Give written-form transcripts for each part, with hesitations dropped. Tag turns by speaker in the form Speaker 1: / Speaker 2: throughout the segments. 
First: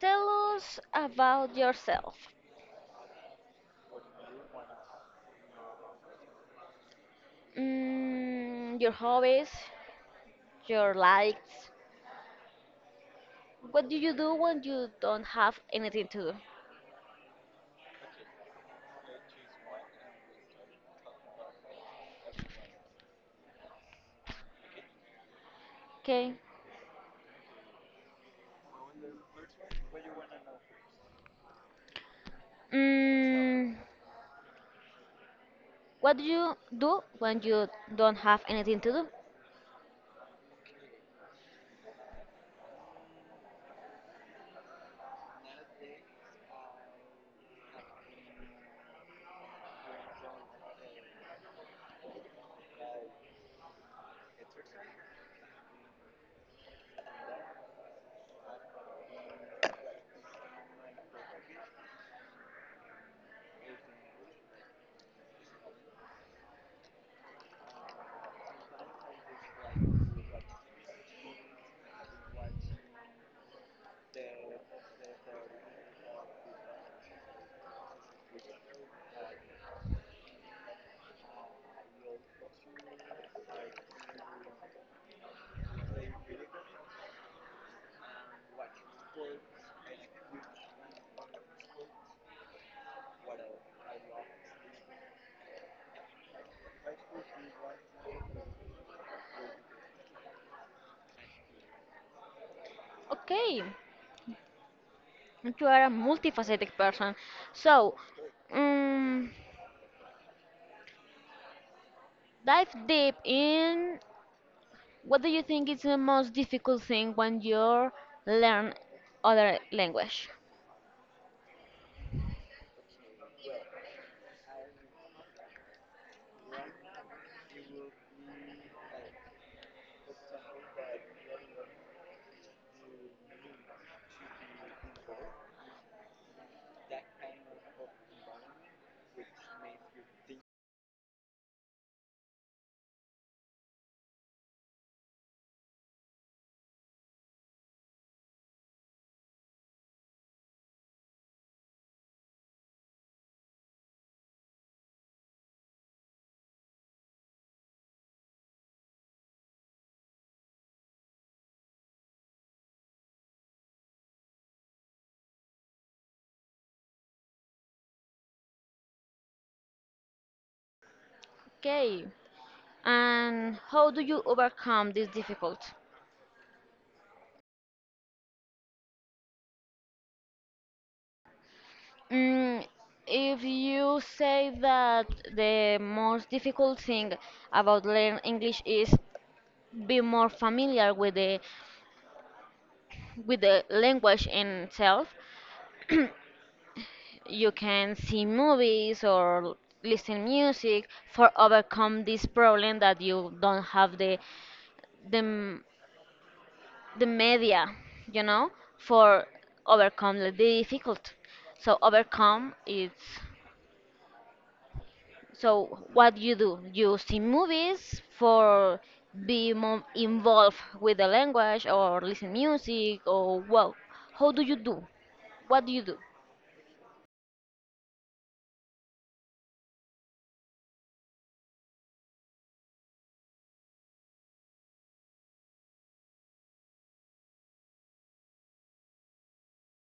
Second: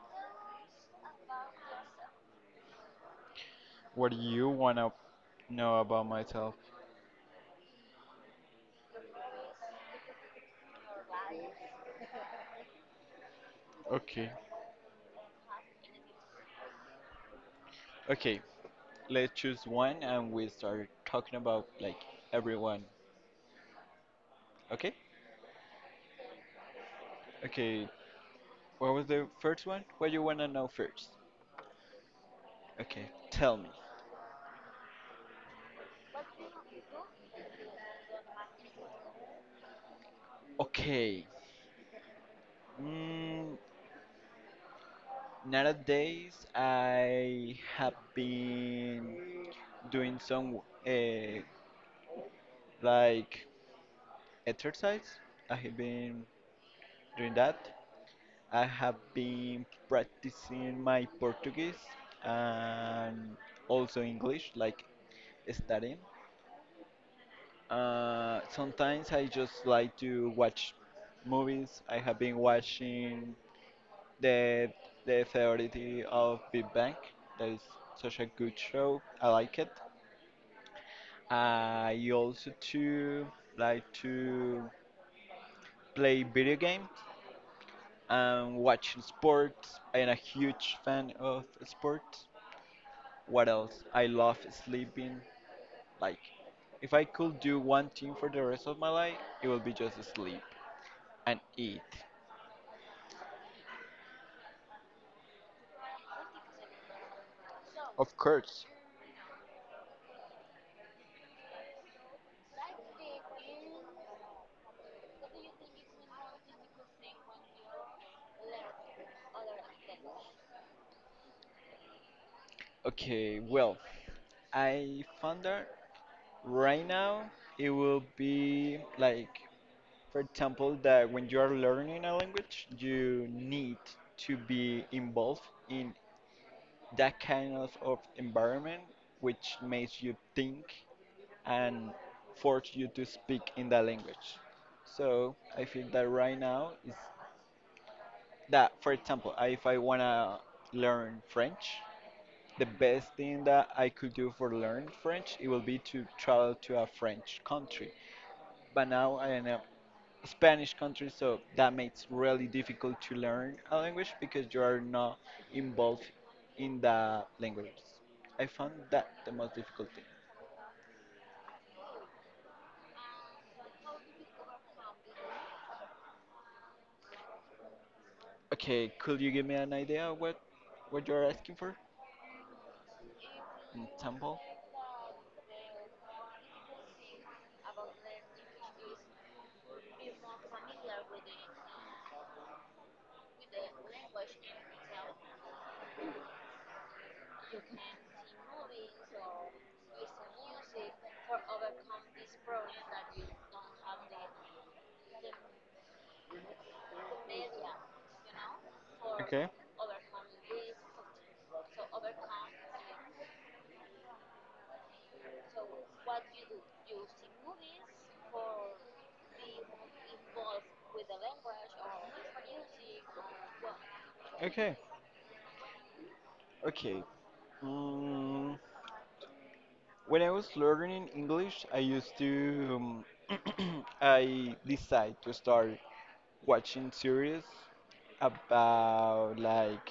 Speaker 1: Tell us about yourself.
Speaker 2: What do you wanna know about myself?
Speaker 1: Your hobbies, your likes. What do you
Speaker 2: Okay.
Speaker 1: do when you don't have anything to do?
Speaker 2: Okay, let's choose one and we start talking about like everyone. Okay?
Speaker 1: Okay.
Speaker 2: Okay. What was the first one? What you wanna know first? Uh, Tell me.
Speaker 1: Mm, what do you do when you don't have anything to do?
Speaker 2: Okay. Mm, nowadays I have been doing some uh, like exercise. I have been doing that. I have been practicing my Portuguese and also English, like studying. Sometimes I just like to watch movies. I have been watching the the Theory of Big Bang. That is such a good show. I like it. I also too like to play video games and watch sports. I am a huge fan of sports. What else? I love sleeping. Like, if I could do one thing for the rest of my life, it would be just sleep and eat.
Speaker 1: Okay. You are a multifaceted person. So,
Speaker 2: Of course.
Speaker 1: um, dive deep in, what do you think is the most difficult thing when you learn other language?
Speaker 2: Okay, well, I found that right now it will be like, for example, that when you are learning a language, you need to be involved in that kind of environment which makes you think and force you to speak in that language. So I feel that right now is that, for example, if I want to learn French, the best thing that I could do for learn French, it will be to travel to a French country. But now I am in a Spanish country, so that makes really difficult to learn a language because you are not involved in the language. I found that the most difficult thing.
Speaker 1: Okay, and how do you overcome this difficult?
Speaker 2: Okay, could you give me an idea of what you're asking for?
Speaker 1: Mm, if
Speaker 2: An
Speaker 1: you
Speaker 2: example?
Speaker 1: say that the most difficult thing about learn English is be more familiar with the language in itself, you can see movies or listen music for overcome this problem that you don't have the the the media, you know, for
Speaker 2: Okay.
Speaker 1: overcome the difficult. So overcome is, so what you do? You see movies for be more involved with the language or listen music or, well, how do you
Speaker 2: Okay.
Speaker 1: do? What do you do?
Speaker 2: Okay. Mm, when I was learning English, I used to I decide to start watching series about like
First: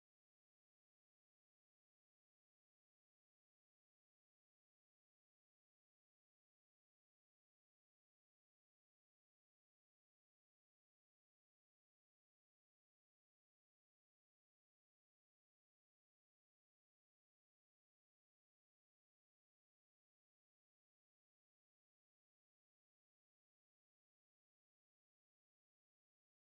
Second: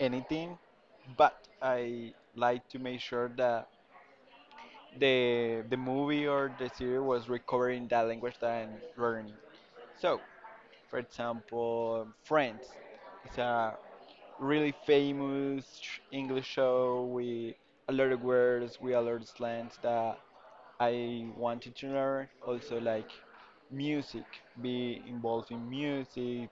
Speaker 2: anything, but I like to make sure that the movie or the series was recovering that language that I'm learning. So, for example, Friends. It's a really famous English show with a lot of words, with a lot of slangs that I wanted to learn. Also, like music, be involved in music.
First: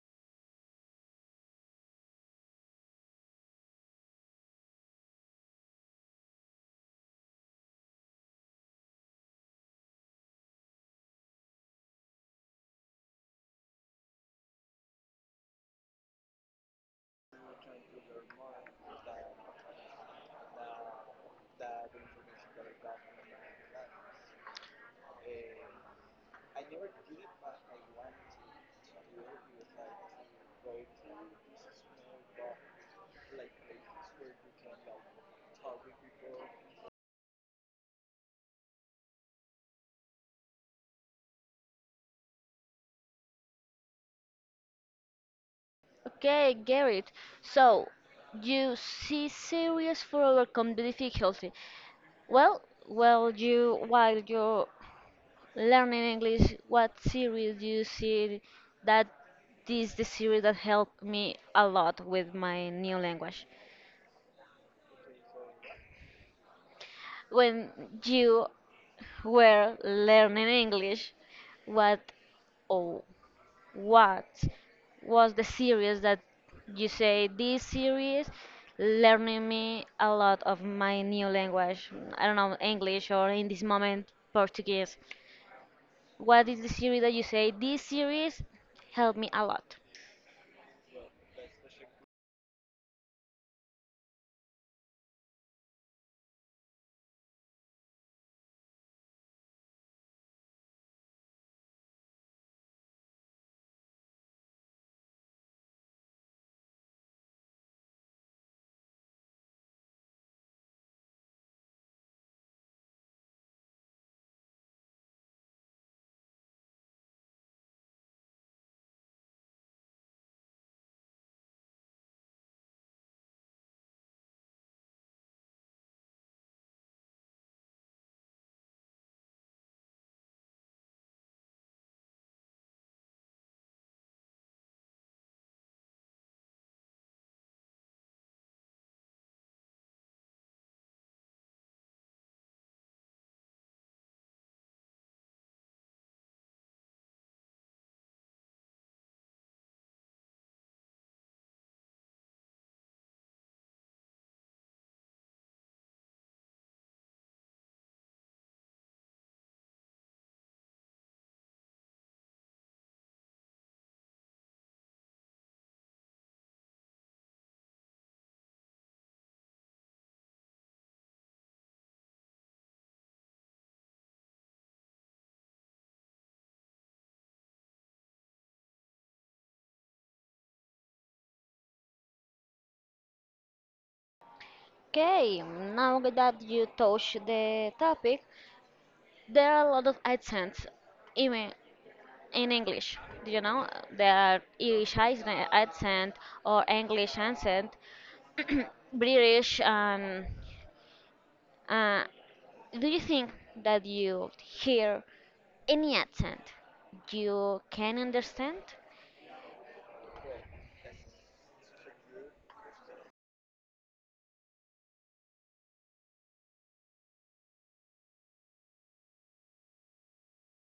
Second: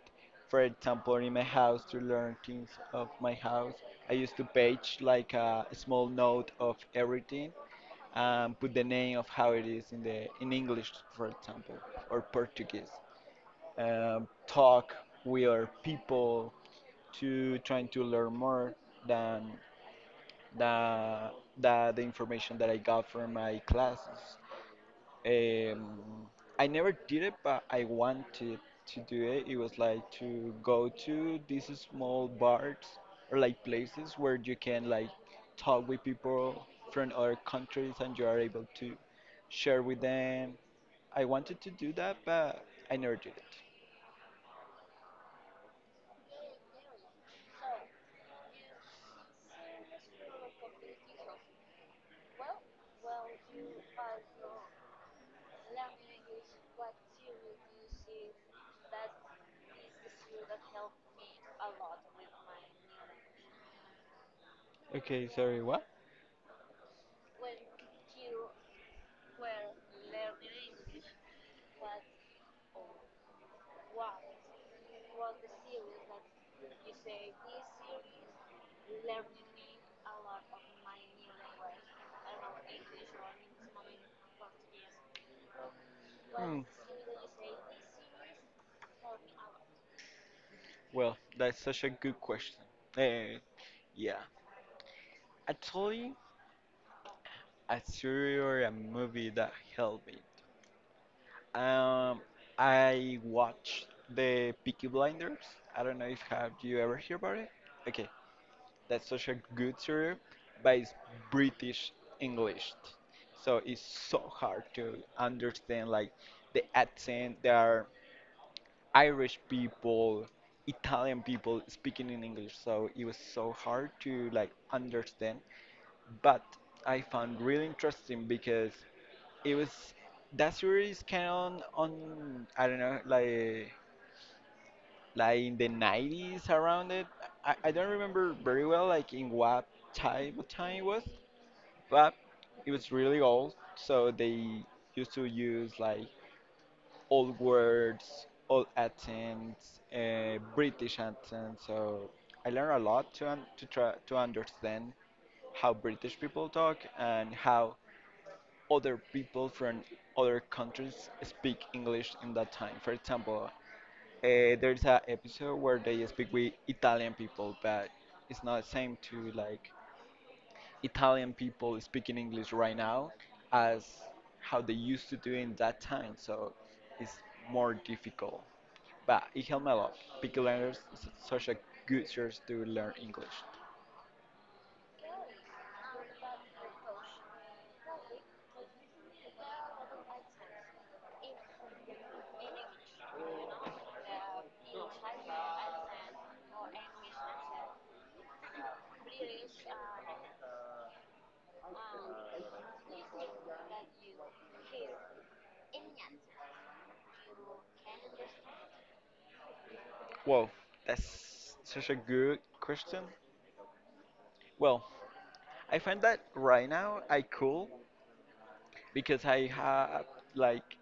Speaker 2: For example, in my house, to learn things of my house, I used to page like a small note of everything and put the name of how it is in the in English, for example, or Portuguese. Talk with our people to trying to learn more than the, the information that I got from my classes. Um, I never did it, but I wanted to do it. It was like to go to these small bars or like places where you can like talk with people from other countries and you are able to share with them. I wanted to do that, but I never did it.
Speaker 1: Okay, get it. So you see series for overcome the difficulty. Well, well, you, while you learning English, what series you see that is the series that helped me a lot with my new language?
Speaker 2: Okay, sorry, what?
Speaker 1: When you were learning English, what or what was the series that you say this series learning me a lot of my new language? I don't know, English or in this moment Portuguese. What
Speaker 2: Hmm.
Speaker 1: is the series that you say this series helped me a lot?
Speaker 2: Well, that's such a good question. Eh, yeah. Actually, a series or a movie that helped me. Um, I watched the Peaky Blinders. I don't know if have you ever heard about it. Okay, that's such a good series, but it's British English, so it's so hard to understand like the accent. There are Irish people, Italian people speaking in English, so it was so hard to like understand. But I found really interesting because it was that series came on I don't know like in the nineties around it. I don't remember very well like in what time it was, but it was really old. So they used to use like old words, old accents, British accent. So I learned a lot to to try to understand how British people talk and how other people from other countries speak English in that time. For example, there's an episode where they speak with Italian people, but it's not the same to like Italian people speaking English right now as how they used to do in that time. So it's more difficult. But it helped me a lot. Picky learners is such a good source to learn English.
Speaker 1: Okay, now that you touch the topic, there are a lot of accents, even in English. Do you know, there are Irish accent or English accent, British, and uh, do you think that you hear any accent you can understand?
Speaker 2: Whoa, that's such a good question. Well, I find that right now I could because I have like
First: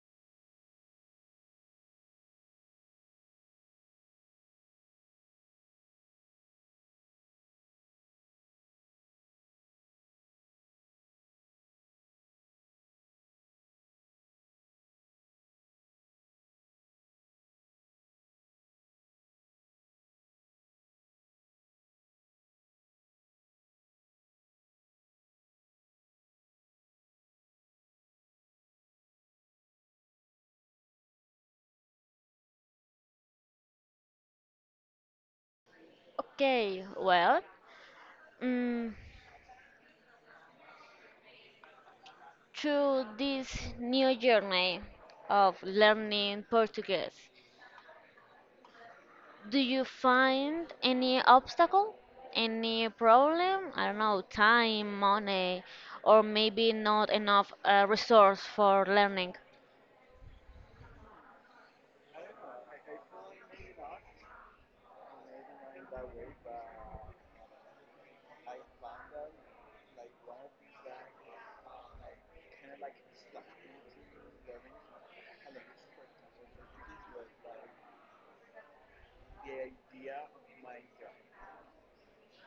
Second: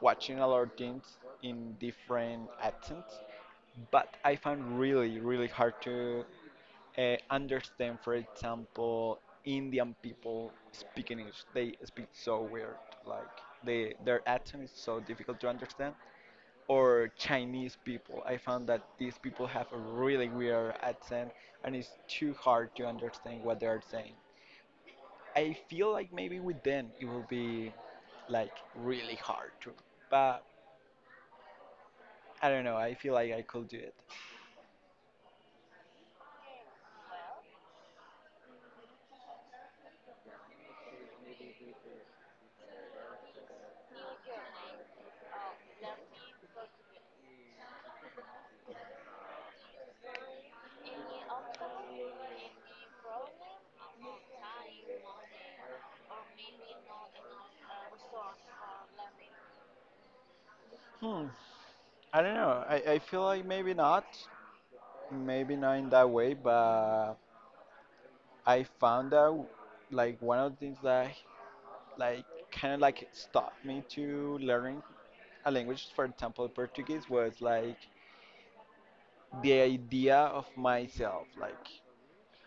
Speaker 2: watching a lot of things in different accents, but I found really really hard to understand. For example, Indian people speak English. They speak so weird. Like they their accent is so difficult to understand. Or Chinese people. I found that these people have a really weird accent and it's too hard to understand what they are saying. I feel like maybe with them it will be like really hard to, but I don't know. I feel like I could do it.
Speaker 1: Okay, well, mm, through this new journey of learning Portuguese, do you find any obstacle, any problem? I don't know, time, money, or maybe not enough resource for learning.
Speaker 2: Hmm. I don't know. I feel like maybe not in that way, but I found out like one of the things that like kind of like stopped me to learning a language, for example, Portuguese, was like the idea of myself. Like,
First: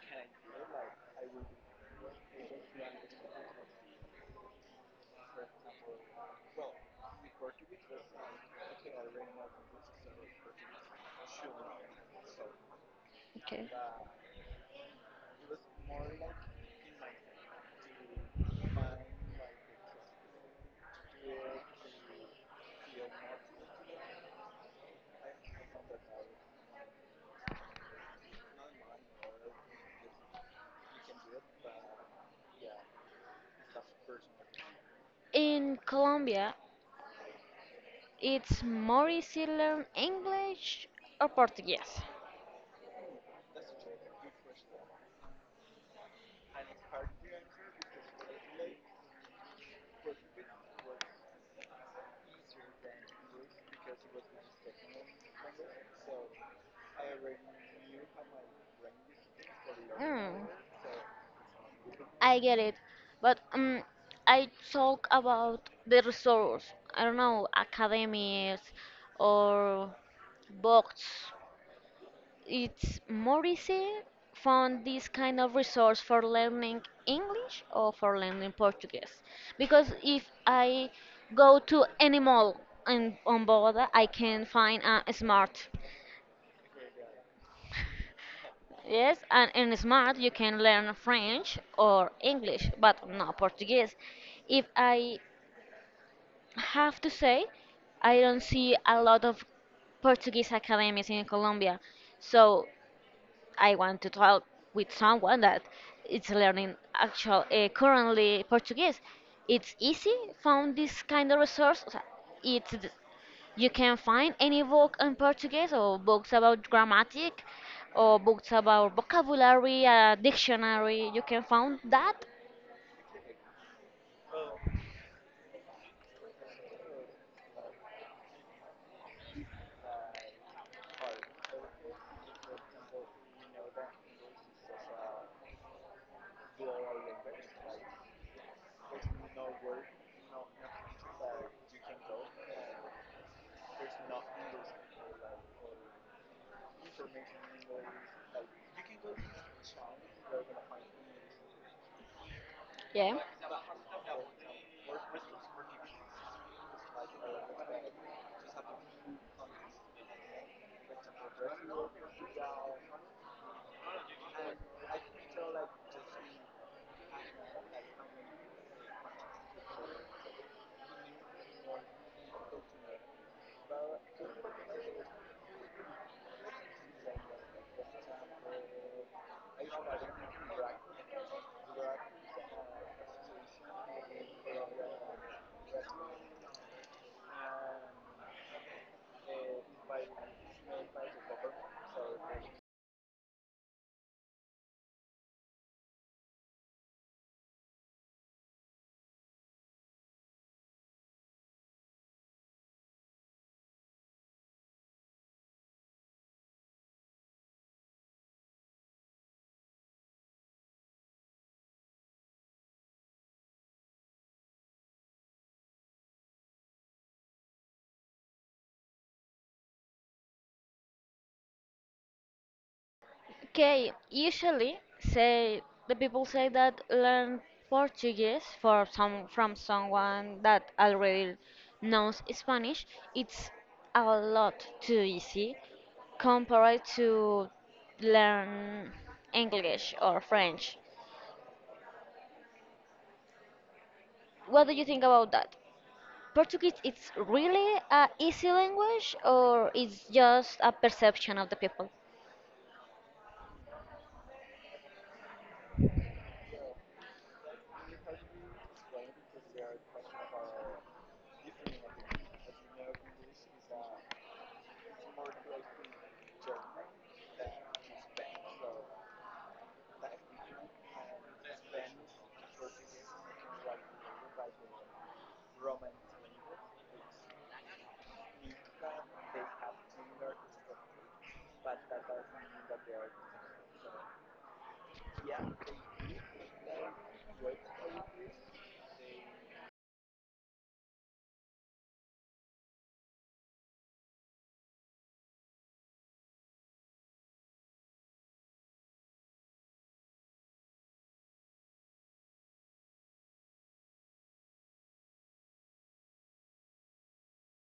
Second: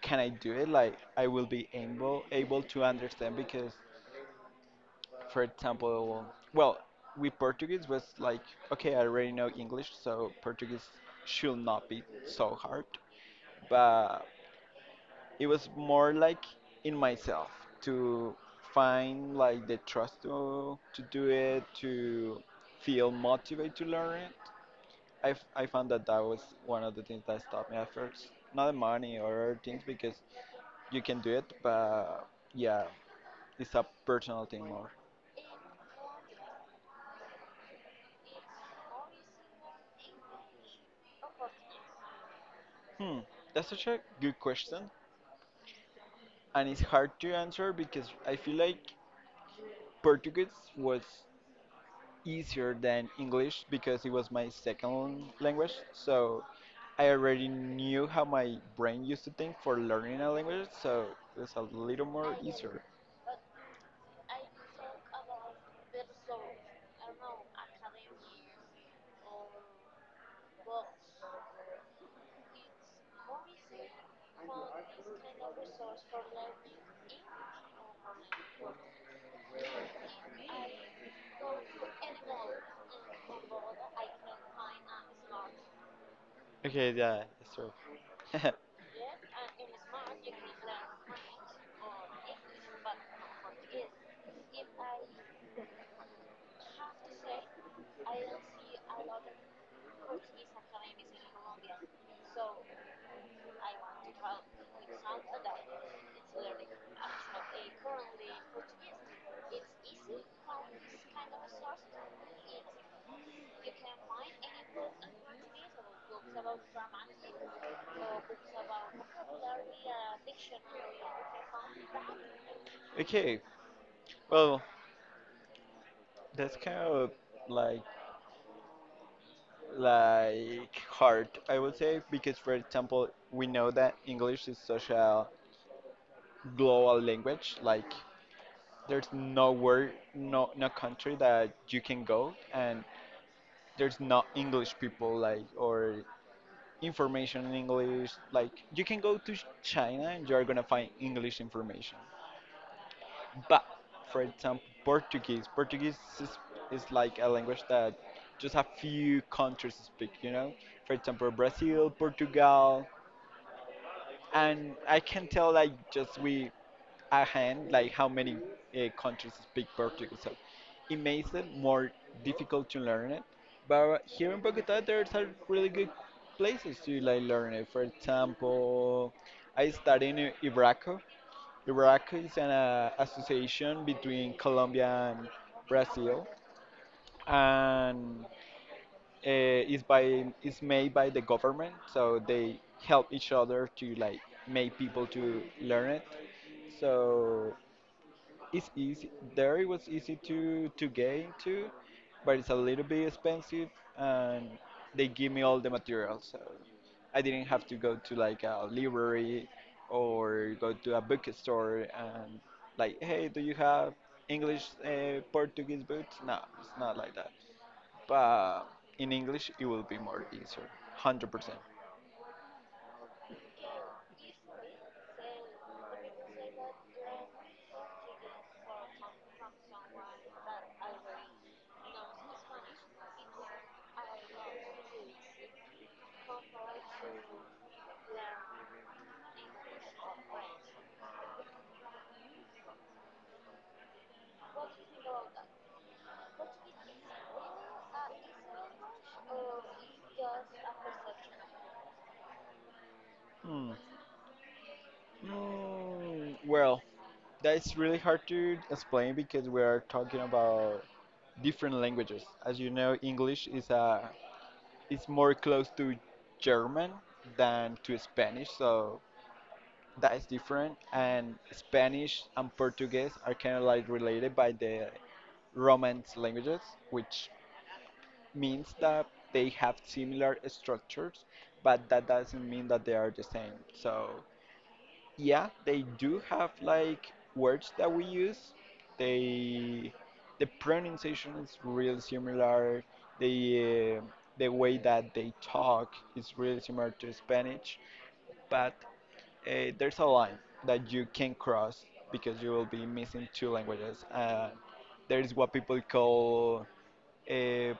Speaker 2: can I do it? Like, I will be able to understand because for example, well, with Portuguese was like, okay, I already know English, so Portuguese should not be so hard.
Speaker 1: Okay.
Speaker 2: But it was more like in myself to find like the trust to do it, to feel motivated to learn it. I found that that was one of the things that stopped me at first. Not the money or other things because you can do it, but yeah, it's a personal thing more.
Speaker 1: In Colombia, it's more easy learn English or Portuguese?
Speaker 2: Hmm, that's such a good question and it's hard to answer because I feel like Portuguese was easier than English because it was my second language. So I already knew how my brain used to think for learning a
Speaker 1: Mm,
Speaker 2: language, so it was a little more
Speaker 1: I get it,
Speaker 2: easier.
Speaker 1: but I talk about the resource. I don't know, academies or books. It's more easy find this kind of resource for learning English or for learning Portuguese? Because if I go to any mall in, on Bogota, I can find a smart.
Speaker 2: Okay, yeah, that's true.
Speaker 1: Yes, and in smart you can learn French or English, but not Portuguese. If I have to say, I don't see a lot of Portuguese academies in Colombia. So I want to talk with someone that is learning actual currently Portuguese. It's easy found this kind of resource. O sea, It's th- you can find any book in Portuguese or books about grammatic or books about vocabulary, dictionary. You can find that.
Speaker 2: Okay, well, that's kind of like like hard, I would say, because for example, we know that English is such a global language, like there's nowhere, no country that you can go and there's not English people like or information in English. Like you can go to China and you're gonna find English information.
Speaker 1: Yeah.
Speaker 2: But for example, Portuguese. Portuguese is like a language that just a few countries speak. You know, for example, Brazil, Portugal, and I can tell like just with a hand like how many countries speak Portuguese. So it makes it more difficult to learn it. But here in Bogota, there are really good places to like learn it. For example, I studied in Ibraco. Ibraco is an association between Colombia and Brazil, and is made by the government so they help each other to like make people to learn it so it's easy there it was easy to get into but it's a little bit expensive and they give me all the materials so I didn't have to go to like a library or go to a bookstore and like hey do you have english portuguese books no it's not like that but in English it will be more easier, 100%.
Speaker 1: Okay, usually say the people say that learn Portuguese for some from someone that already knows Spanish, it's a lot too easy compared to learn English or French. What do you think about that? Portuguese it's really a easy language or it's just a perception of the people?
Speaker 2: Hmm. Mm, well, that's really hard to explain because we are talking about different languages. As you know, English is a is more close to German than to Spanish, so that is different. And Spanish and Portuguese are kind of like related by the Romance languages, which means that they have similar structures, but that doesn't mean that they are the same. So, yeah, they do have like words that we use. They the pronunciation is real similar. The uh, the way that they talk is really similar to Spanish, but there's a line that you can cross because you will be missing two languages. There is what people call uh,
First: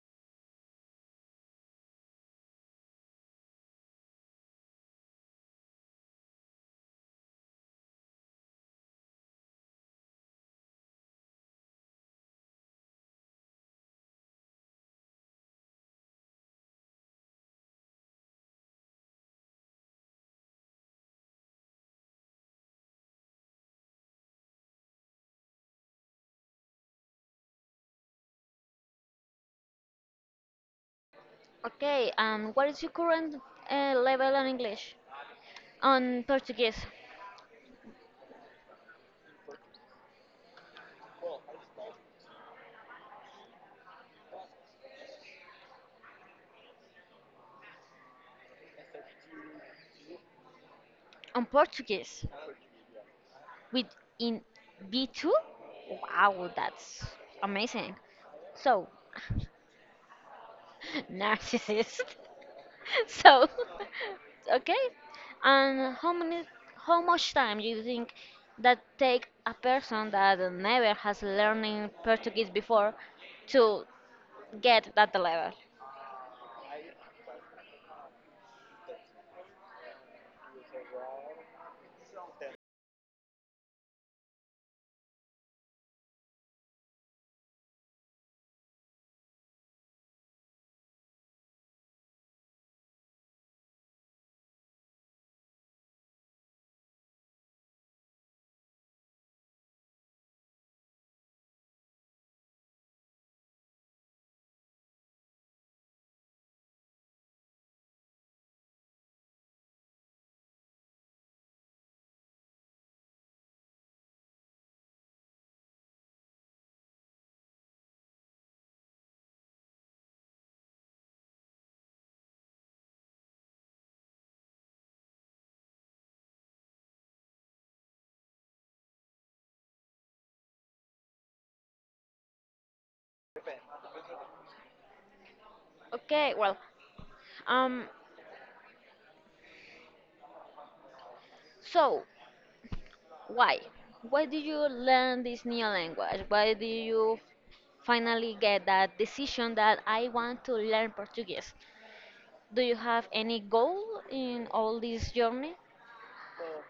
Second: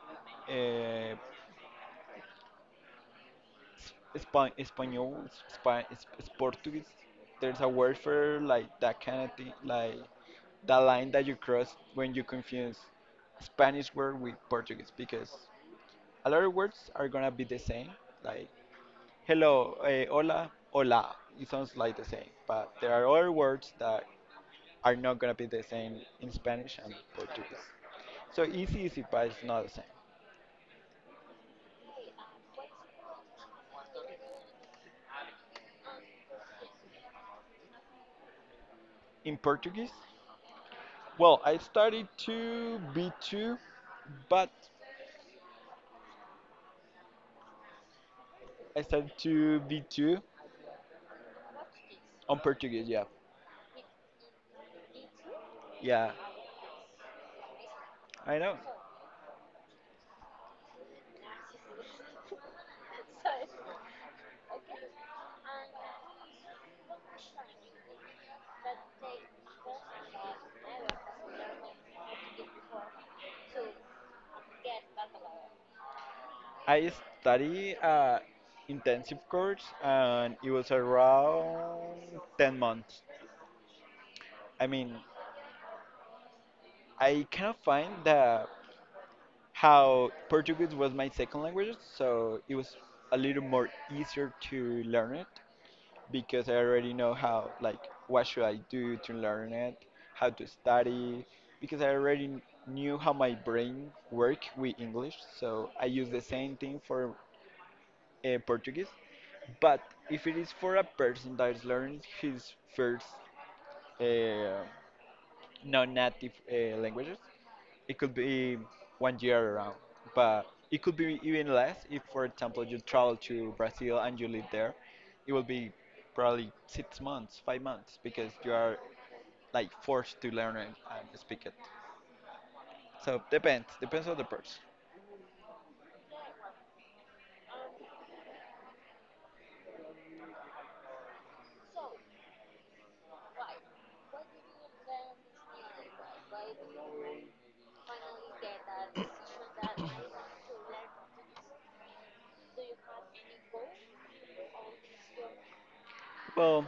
Speaker 2: uh, Span Espanol, Span it's Portuguese. There's a word for like that kind of thing, like that line that you cross when you confuse Spanish word with Portuguese, because a lot of words are gonna be the same. Like hello, hola, hola. It sounds like the same, but there are other words that are not gonna be the same in Spanish and Portuguese. So easy, easy, but it's not the same.
Speaker 1: Okay, and what is your current level on English? On Portuguese?
Speaker 2: In Portuguese, well, I started to B2, but I started to B2
Speaker 1: On Portuguese
Speaker 2: on Portuguese, yeah.
Speaker 1: with, in B2.
Speaker 2: Yeah,
Speaker 1: Wow, that's amazing.
Speaker 2: I know.
Speaker 1: So, narcissist. So, okay. And how much time do you think that take a person that never has learning Portuguese before to get that level?
Speaker 2: I study intensive course and it was around 10 months. I mean, I cannot find the how Portuguese was my second language, so it was a little more easier to learn it. Because I already know how like what should I do to learn it, how to study, because I already knew how my brain work with English, so I use the same thing for Portuguese. But if it is for a person that is learning his first uh, non-native languages, it could be 1 year around, but it could be even less if, for example, you travel to Brazil and you live there. It will be probably 6 months, 5 months, because you are like forced to learn it and speak it. So depends, depends on the person.
Speaker 1: Okay, well, um, so why? Why did you learn this new language? Why do you finally get that decision that I want to learn Portuguese? Do you have any goal in all this journey?
Speaker 2: Well,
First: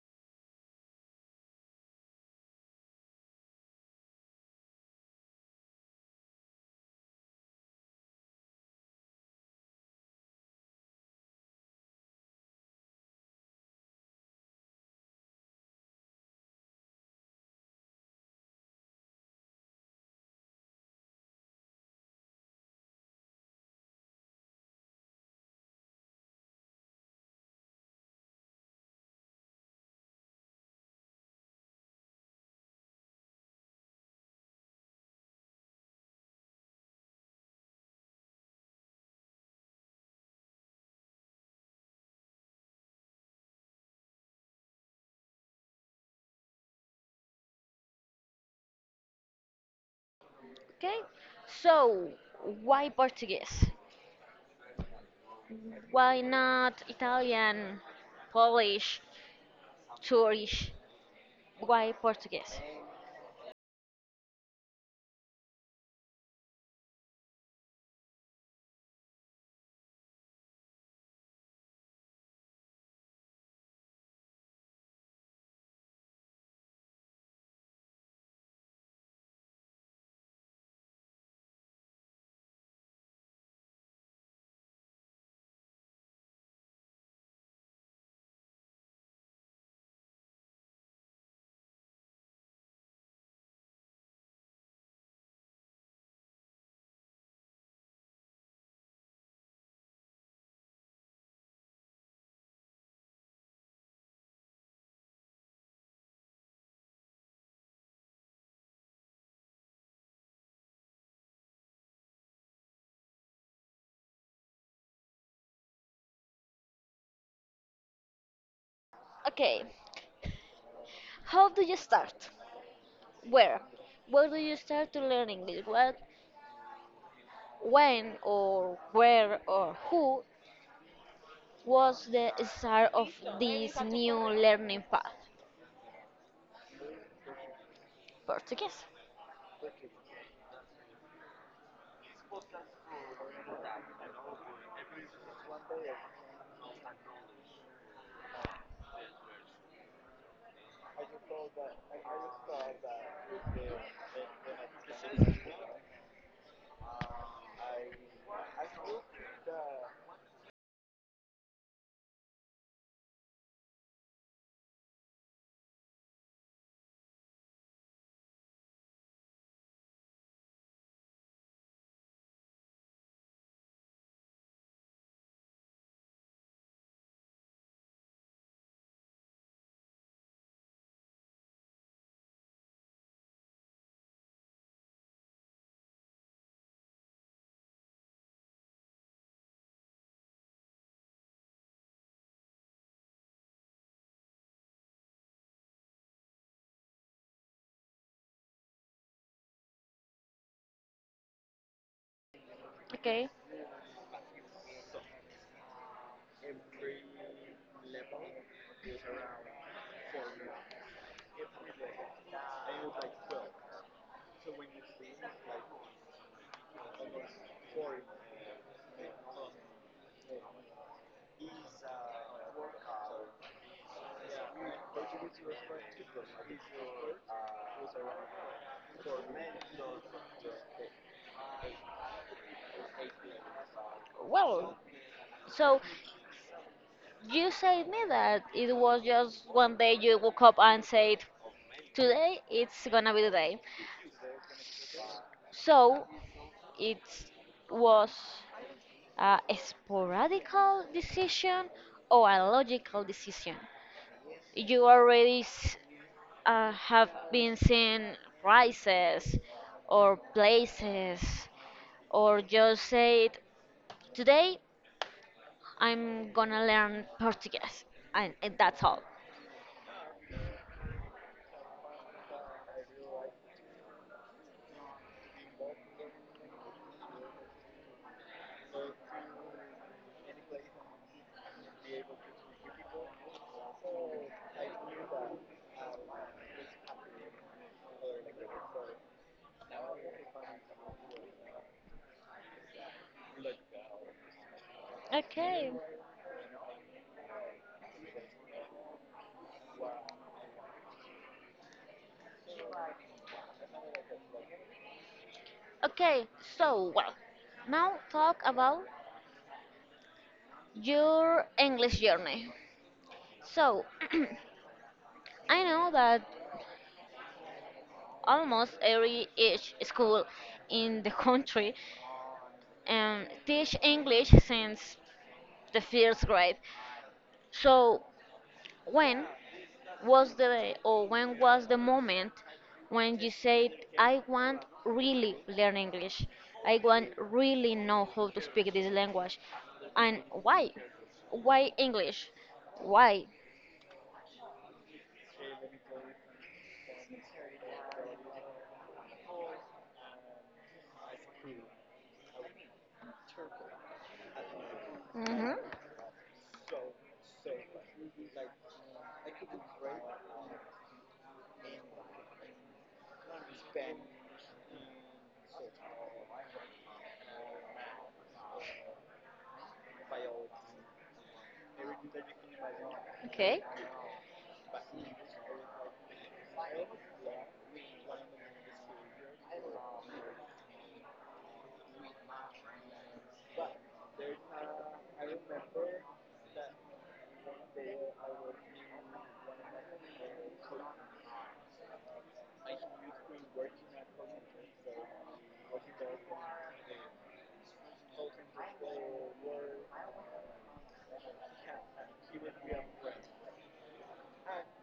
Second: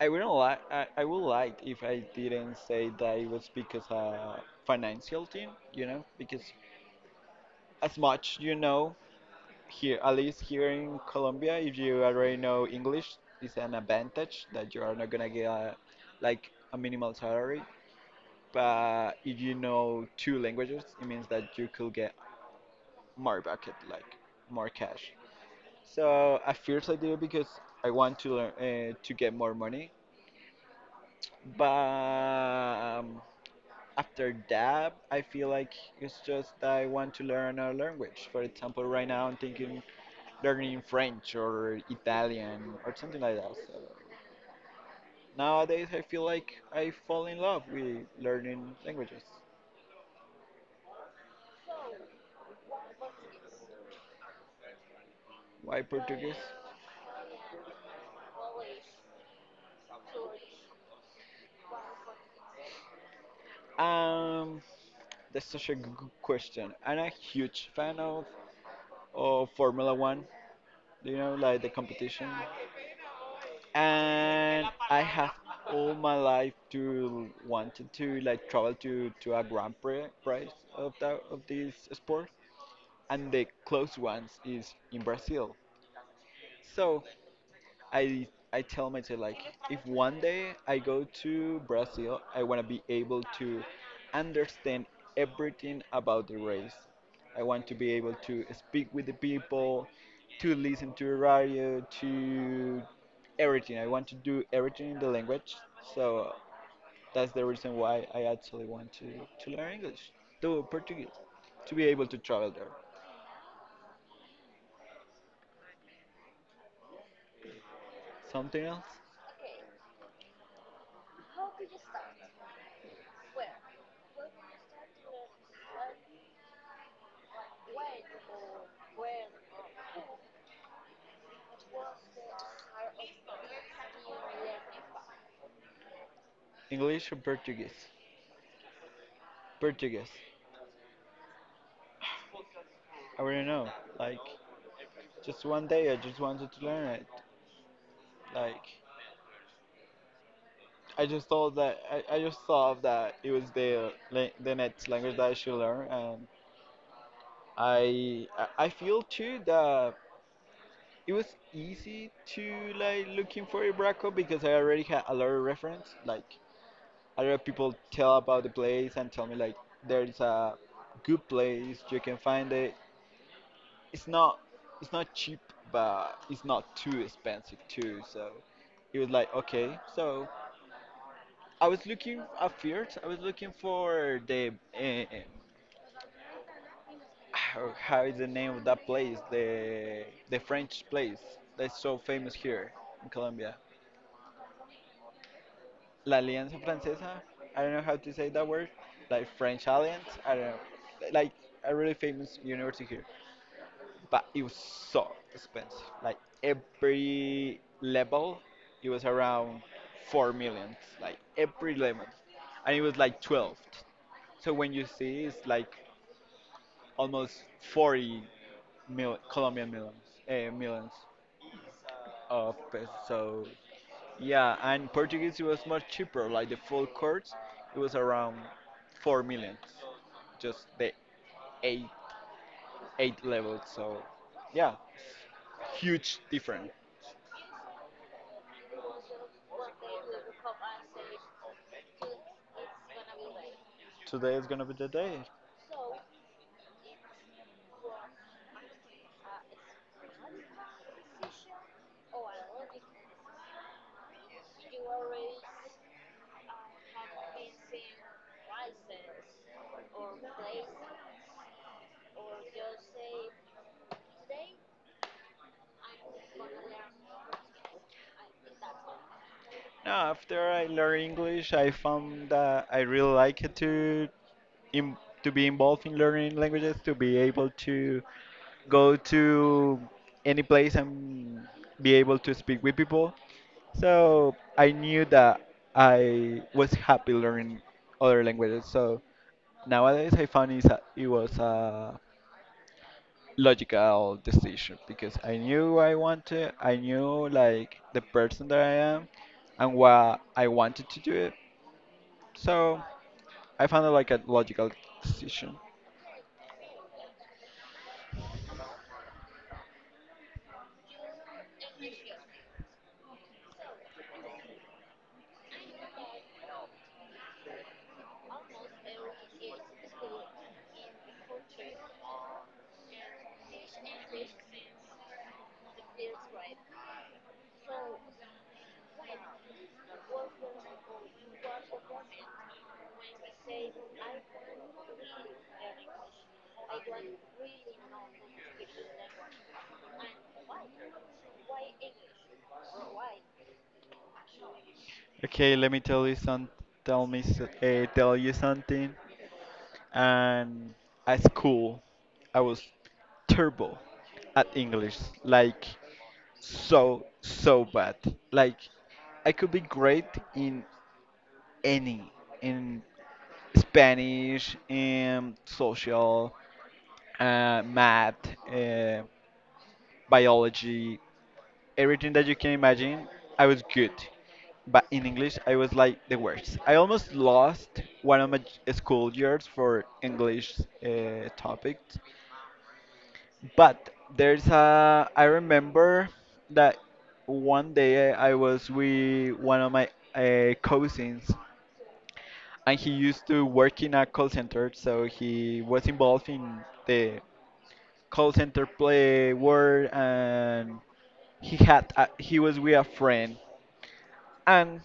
Speaker 2: I wouldn't like. I would like if I didn't say that it was because of financial thing, you know, because as much you know here, at least here in Colombia, if you already know English, it's an advantage that you are not gonna get a, like a minimal salary. But if you know two languages, it means that you could get more bucket, like more cash. So at first I did it because I want to learn to get more money, but after that I feel like it's just that I want to learn another language. For example, right now I'm thinking learning French or Italian or something like that. So nowadays, I feel like I fall in love with learning languages.
Speaker 1: Okay, so why Portuguese?
Speaker 2: Why
Speaker 1: Why
Speaker 2: Portuguese?
Speaker 1: not Italian, Polish, Turkish? Why Portuguese?
Speaker 2: Um, that's such a good question. I'm a huge fan of Formula One, you know, like the competition. And I have all my life to wanted to like travel to a Grand Prix prize of this sport, and the close ones is in Brazil. So I I tell myself like if 1 day I go to Brazil, I want to be able to understand everything about the race. I want to be able to speak with the people, to listen to the radio, to everything. I want to do everything in the language. So that's the reason why I actually want to learn English, to Portuguese, to be able to travel there. Something else?
Speaker 1: Okay, how do you start? Where? Where do you start to learn English? When, or where, or who was the start of this new learning path?
Speaker 2: English or Portuguese?
Speaker 1: Portuguese.
Speaker 2: Portuguese. I don't know. Like just 1 day, I just wanted to learn it. Like, I just thought that I just thought that it was the the next language that I should learn, and I feel too that it was easy to like looking for Ibraco because I already had a lot of reference. Like, a lot of people tell about the place and tell me like there is a good place you can find it. It's not it's not cheap, but it's not too expensive too. So it was like okay, so I was looking at first. I was looking for the uh, how how is the name of that place? The French place that's so famous here in Colombia. La Alianza Francesa. I don't know how to say that word. Like French Alliance. I don't know. Like a really famous university here.
Speaker 1: Okay.
Speaker 2: But it was so expensive. Like every level, it was around 4 millions. Like every level, and it was like 12. So when you see it's like almost 40 Colombian millions, millions of pesos. So yeah, and Portuguese it was much cheaper. Like the full course, it was around four millions, just the eight 8 levels. So yeah,
Speaker 1: Well, so
Speaker 2: huge difference.
Speaker 1: you said me that it was just one day you woke up and said, "Today it's gonna be the day."
Speaker 2: Today is gonna be the day.
Speaker 1: So it was a sporadical decision or a logical decision? You already have been seeing prices or places, or just said, "Today I'm gonna learn Portuguese," and that's all.
Speaker 2: Now after I learn English, I found that I really like it in, to be involved in learning languages, to be able to go to any place and be able to speak with people. So I knew that I was happy learning other languages. So nowadays I found it was a logical decision because I
Speaker 1: Okay.
Speaker 2: knew what I wanted, I knew like the person that I am and what I wanted to do it. So I found it like a logical decision.
Speaker 1: Okay. So, well, now talk about your English journey. So, I know that almost every each school in the country teach English since the first grade. So, when when was the moment when you said I want really learn English? I want really know how to speak this language. And why? Why English? Why?
Speaker 2: Okay, let me tell you some, tell me, s- eh, tell you something. And at school I was terrible at English,
Speaker 1: Mhm.
Speaker 2: like so so bad. Like I could be great in any in Spanish, in social, math, uh, biology, everything that you can imagine. I was
Speaker 1: Okay.
Speaker 2: good, but in English I was like the worst. I almost lost one of my school years for English topics. But I remember that 1 day I was with one of my cousins, and he used to work in a call center, so he was involved in the call center play world, and he was with a friend, and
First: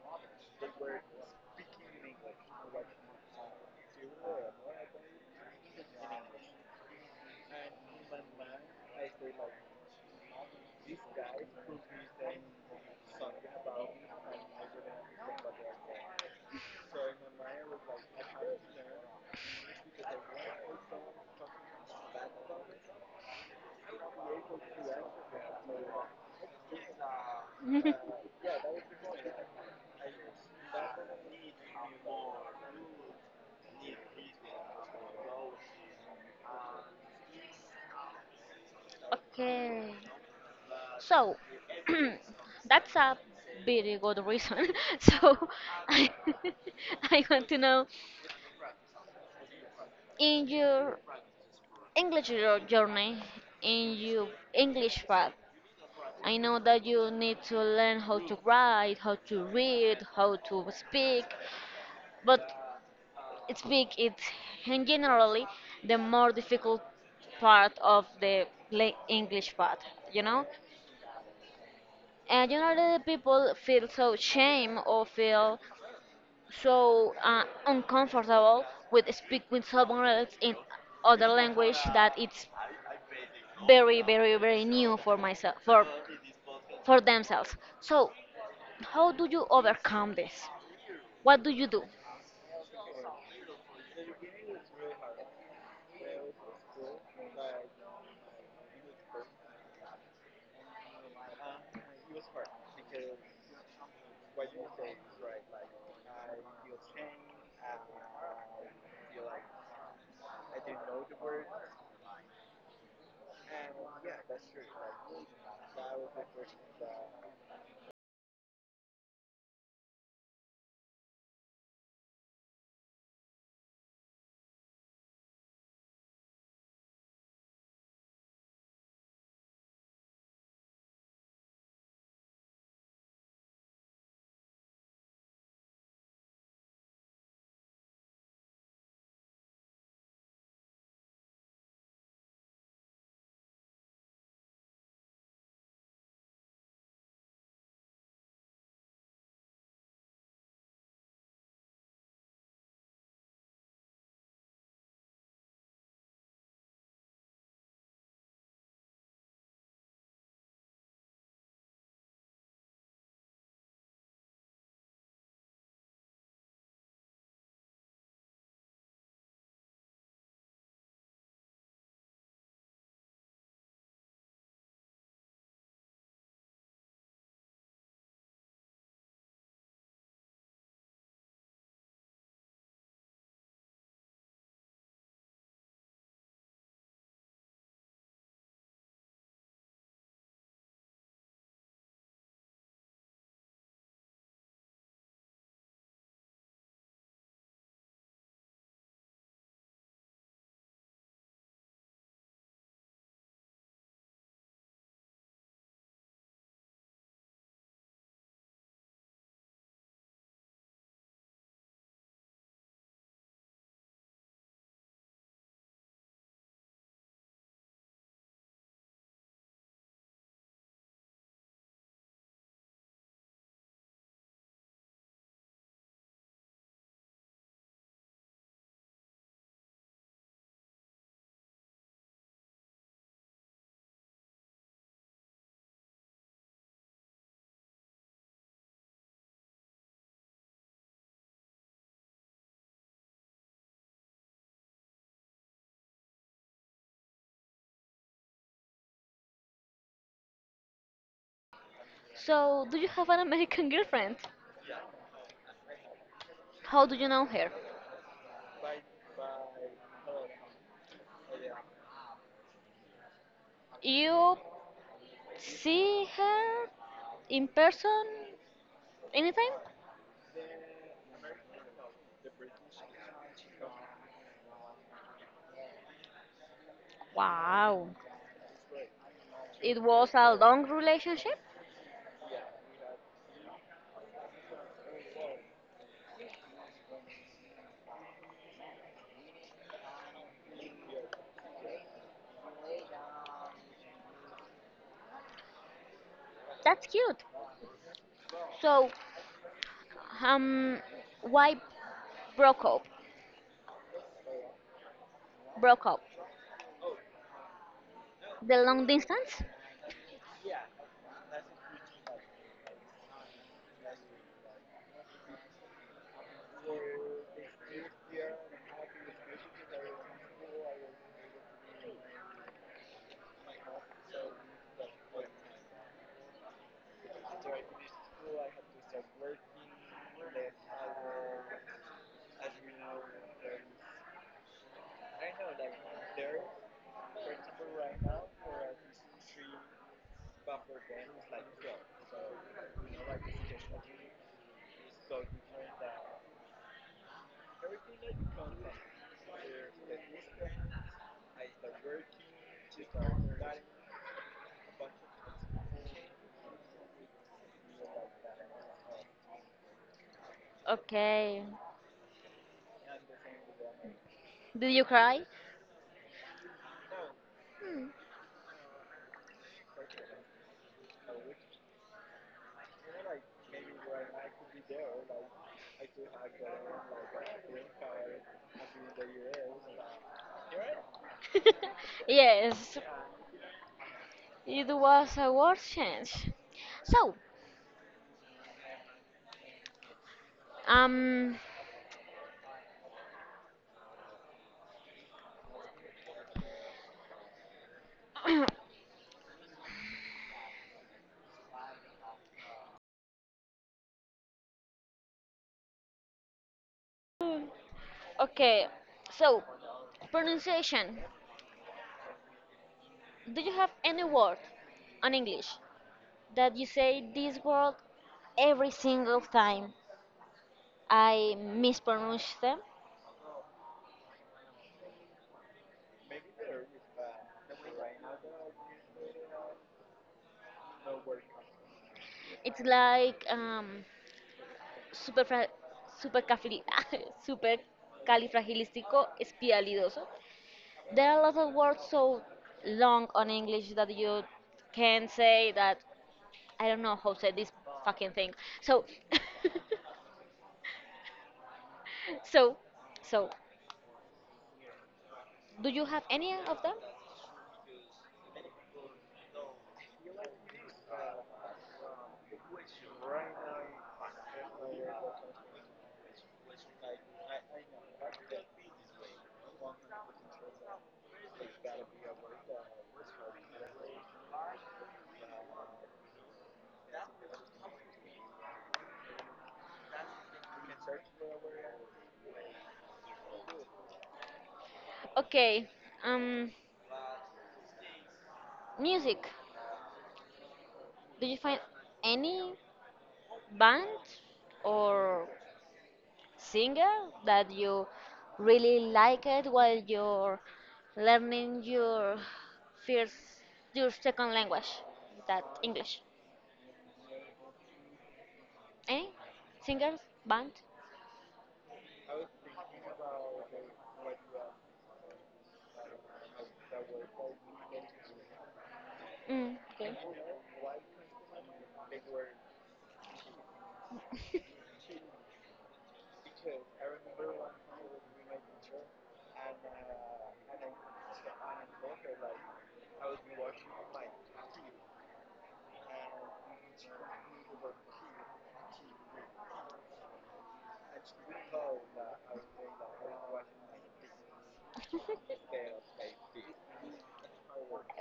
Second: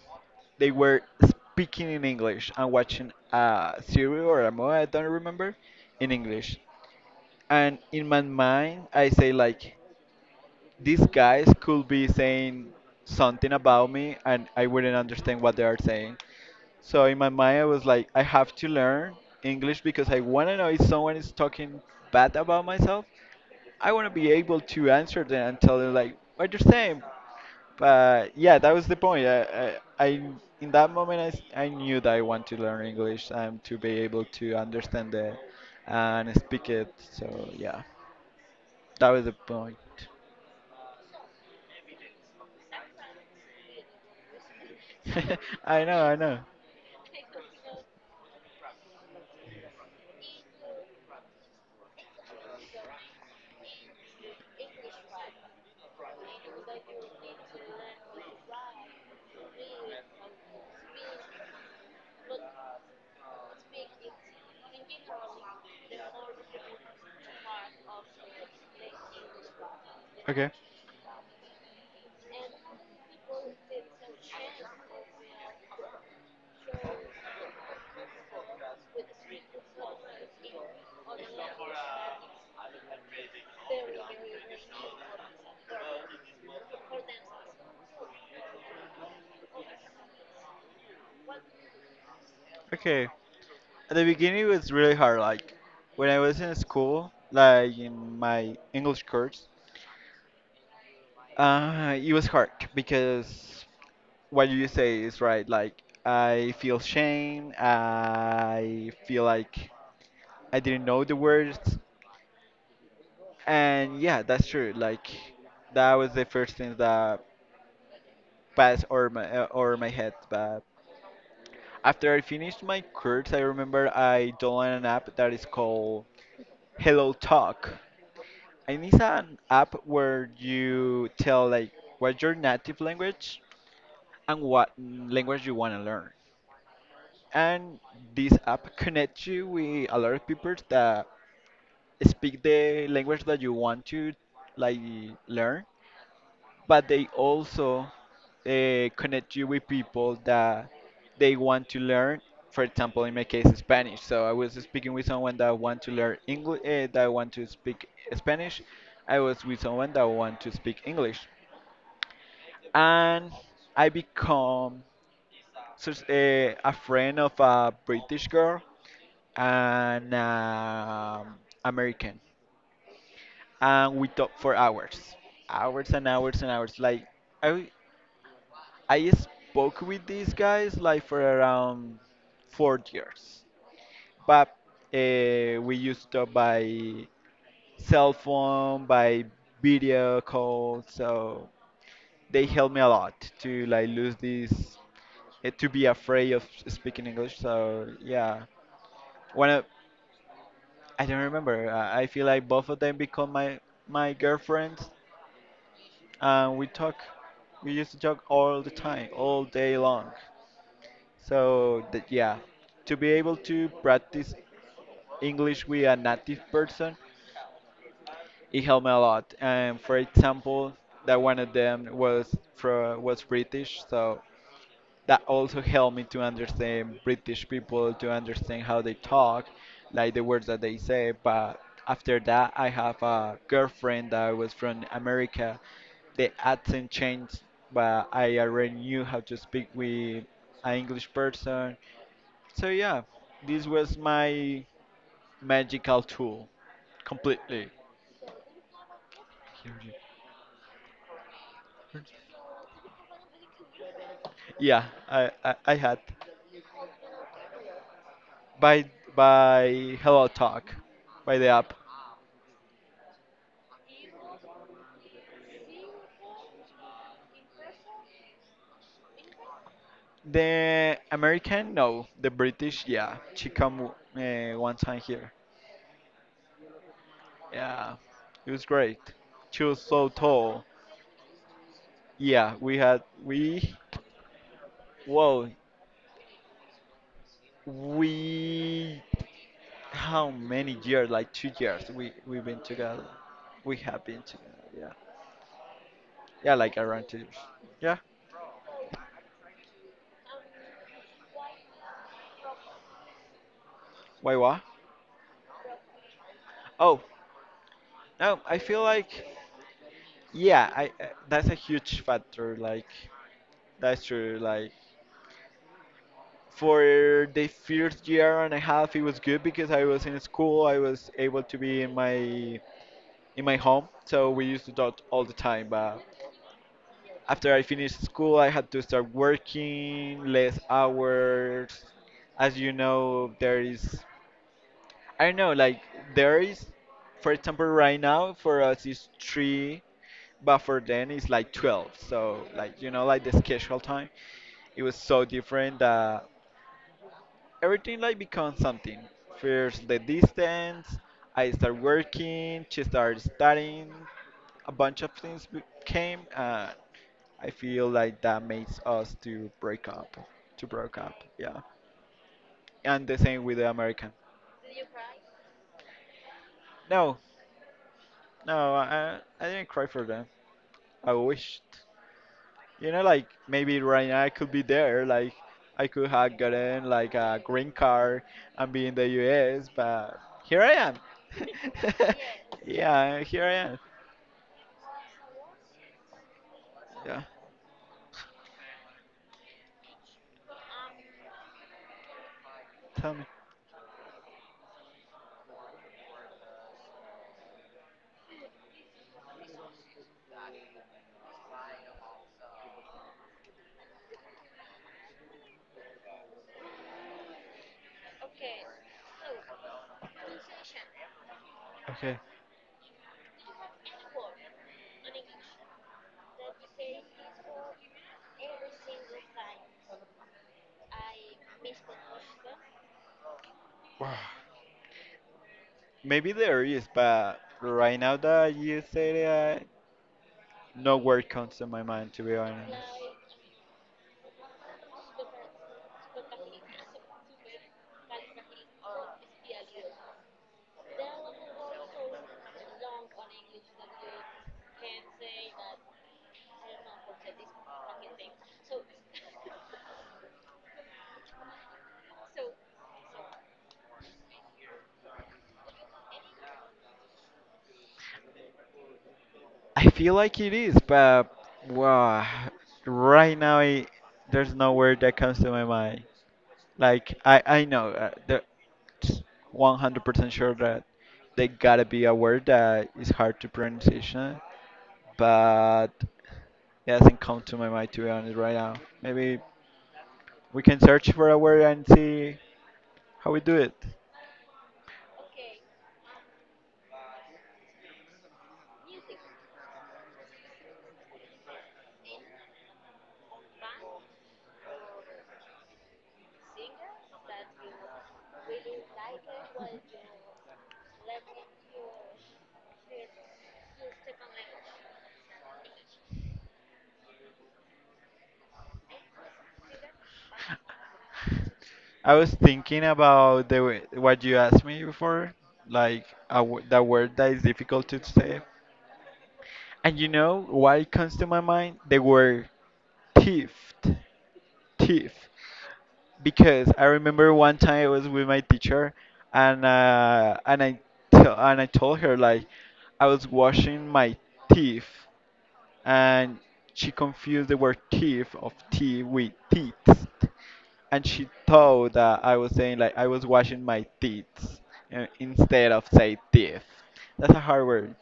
Speaker 2: they were speaking in English and watching a series or a movie, I don't remember, in English. And in my mind, I say like, these guys could be saying something about me and I wouldn't understand what they are saying. So in my mind, I was like, I have to learn English because I want to know if someone is talking bad about myself. I want to be able to answer them and tell them like what you're saying. But yeah, that was the point. I in that moment, I knew that I want to learn English and to be able to understand it and speak it. So yeah, that was the point.
Speaker 1: Okay. So, that's a very good reason. So,
Speaker 2: I know,
Speaker 1: I,
Speaker 2: I know.
Speaker 1: I want to know in your English journey, in your English path. I know that you need to learn how to write, how to read, how to speak, but speak is in generally the more difficult part of the English part, you know?
Speaker 2: Okay.
Speaker 1: And generally the people feel so shame or feel so uncomfortable with speaking with someone else in other language that it's very, very, very new for myself, for themselves. So, how do you overcome this? What do you do?
Speaker 2: Okay. At the beginning, it was really hard. Like, when I was in school, like in my English course, it was hard because what you say is right. Like, I feel shame. I feel like I didn't know the words. And yeah, that's true. Like, that was the first thing that passed over over my head. But after I finished my course, I remember I downloaded an app that is called Hello Talk. And it's an app where you tell like what's your native language and what language you want to learn. And this app connects you with a lot of people that speak the language that you want to like learn. But they also connect you with people that they want to learn. For example, in my case, Spanish. So I was speaking with someone that want to learn that want to speak Spanish. I was with someone that want to speak English, and I become such a friend of a British girl and American, and we talked for hours, hours and hours and hours. Like I I spoke with these guys like for around 4 years, but we used to by video call, so they helped me a lot to like lose to be afraid of speaking English. So yeah, when I, I don't remember, I feel like both of them become my girlfriends, and we used to talk all the time, all day long. So that, yeah, to be able to practice English with a native person, it helped me a lot. And for example, that one of them was British, so that also helped me to understand British people, to understand how they talk, like the words that they say. But after that, I have a girlfriend that was from America. The accent changed, but I already knew how to speak with an English person, so yeah, this was my magical tool, completely. Here you-
Speaker 1: So, do you have an American girlfriend?
Speaker 2: Yeah, I had
Speaker 1: How do you know her?
Speaker 2: by Hello Talk, by the app.
Speaker 1: You see her in person anytime?
Speaker 2: The American, no, the British, yeah. She come one time here.
Speaker 1: Wow.
Speaker 2: Yeah, it was great. She was
Speaker 1: It
Speaker 2: so
Speaker 1: was a long
Speaker 2: tall.
Speaker 1: relationship?
Speaker 2: Yeah, we had we. Whoa, we. How many years? Like 2 years. We we've been together. We have been together. Yeah. Yeah, like
Speaker 1: That's
Speaker 2: around
Speaker 1: cute.
Speaker 2: 2 years. Yeah.
Speaker 1: So, um, why broke up?
Speaker 2: Why what?
Speaker 1: Broke up.
Speaker 2: Oh, no, I
Speaker 1: The
Speaker 2: feel
Speaker 1: long
Speaker 2: like
Speaker 1: distance?
Speaker 2: yeah, I that's a huge factor. Like that's true. Like for the first year and a half, it was good because I was in school. I was able to be in my home, so we used to talk all the time. But after I finished school, I had to start working less hours. As you know, there is I don't know, like there is, for example, right now for us is three, but for them it's like 12. So like you know, like the schedule time, it was so different that everything like becomes something. First the distance, I start working, she started studying, a bunch of things came. And I feel like that makes us to break up,
Speaker 1: Okay.
Speaker 2: yeah. And the same with the American.
Speaker 1: Did you cry?
Speaker 2: No, no, I didn't cry for them. I wished, you know, like maybe right now I could be there, like I could have gotten like a green card and be in the US, but here I am.
Speaker 1: Yes.
Speaker 2: Yeah, here I am.
Speaker 1: It was a world change. So,
Speaker 2: Yeah,
Speaker 1: um,
Speaker 2: tell me.
Speaker 1: okay. So, pronunciation.
Speaker 2: Okay.
Speaker 1: Do you have any word on English that you say this word every single time I mispronounce them?
Speaker 2: Wow. Maybe there is, but right now that you say that, no word comes to my mind to be
Speaker 1: It's
Speaker 2: honest.
Speaker 1: like super super super califragilistico espialidoso. There are a lot of words so long on English that you can say that I don't know how to say this fucking thing. So, so, so, do you have any of them?
Speaker 2: I feel like it is, but wow, right now it, there's no word that comes to my mind. Like I know the 100% sure that they gotta be aware that it's hard to pronunciation, but it doesn't come to my mind to be honest right now. Maybe we can search for a word and see how we do it.
Speaker 1: Okay, um, music. Do you find any band or singer that you really like it while you're learning your first, your second language, that English? Any singers, band?
Speaker 2: I was thinking about the way, what you asked me before, the word that is difficult to say.
Speaker 1: Mm, okay.
Speaker 2: And you know what comes to my mind? The word thief. Thief. Because I remember one time I was with my teacher, and uh, and I t- and I told her like I was washing my teeth, and she confused the word teeth of tea with teeth, and she thought that I was saying like I was washing my teeth instead of say teeth. That's a hard word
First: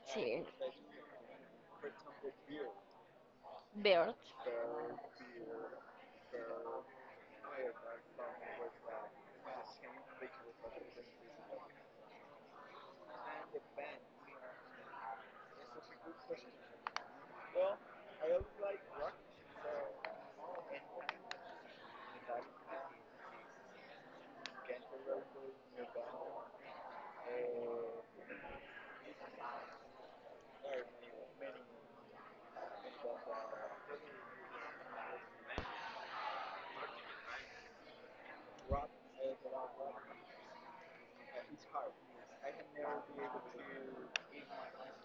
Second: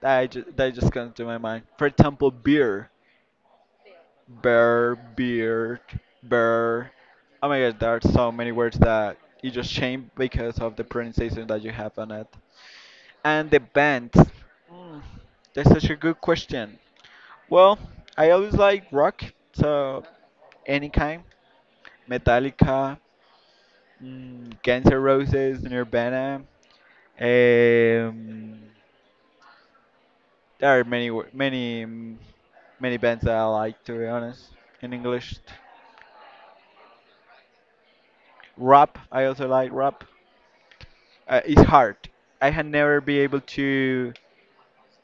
Speaker 1: See,
Speaker 2: that just comes to my mind. For example, beer.
Speaker 1: bird.
Speaker 2: Bear, beard, bear. Oh my god, there are so many words that you just change because of the pronunciation that you have on it. And the bands. Mm, that's such a good question. Well, I always like rock, so any kind. Metallica, mm, Guns N' Roses, Nirvana. Um, there are many, many, mm, many bands that I like, to be honest, in English. Rap, I also like rap. It's hard. I had never be able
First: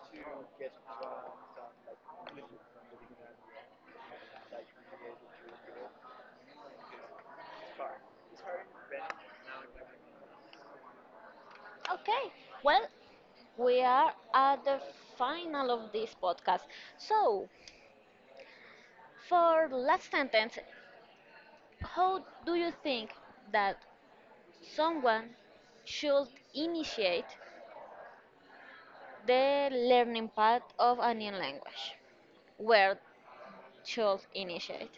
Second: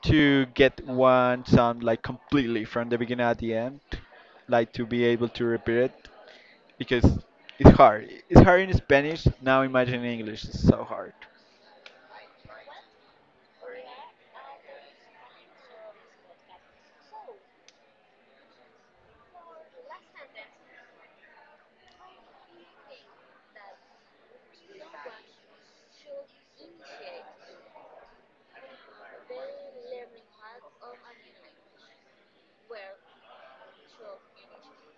Speaker 2: to get one sound like completely from the beginning at the end, like to be able to repeat it because it's hard. It's hard in Spanish. Now imagine in English. It's so hard.
Speaker 1: Okay. Well, we are at the final of this podcast. So, for last sentence, how do you think that someone should initiate the learning path of a new language? Where should initiate?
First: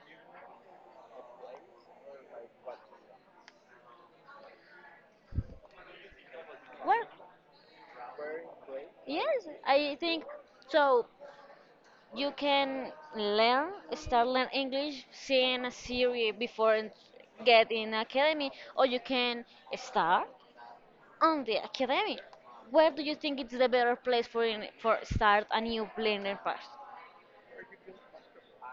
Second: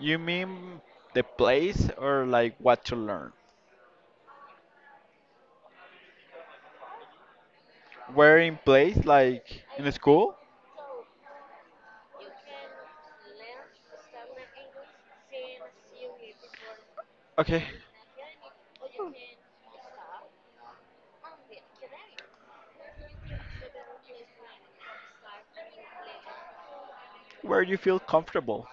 Speaker 2: You mean the place or like what to learn?
Speaker 1: Well,
Speaker 2: Where in place,
Speaker 1: yes,
Speaker 2: like in
Speaker 1: I think
Speaker 2: school?
Speaker 1: so. You can learn, start learn English, seeing a series before and
Speaker 2: Okay,
Speaker 1: get in academy, or you can start. On the academic, where do you think it's the better place for in, for start a new learning path?
Speaker 2: where you feel comfortable.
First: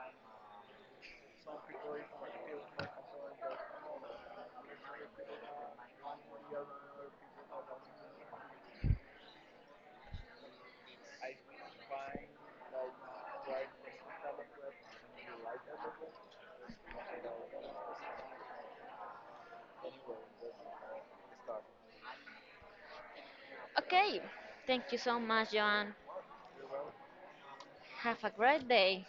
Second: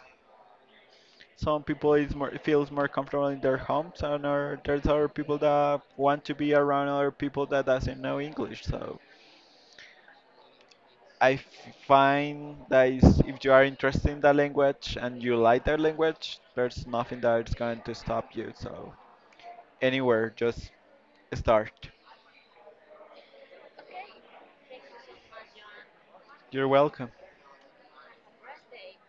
Speaker 2: Some people is more feels more comfortable in their homes, there's other people that want to be around other people that doesn't know English. So I f- find that is, if you are interested in that language and you like that language, there's nothing that is going to stop you. So anywhere, just start.
Speaker 1: Okay, thank you so much, Joan.
Speaker 2: You're welcome.
Speaker 1: Have a great day.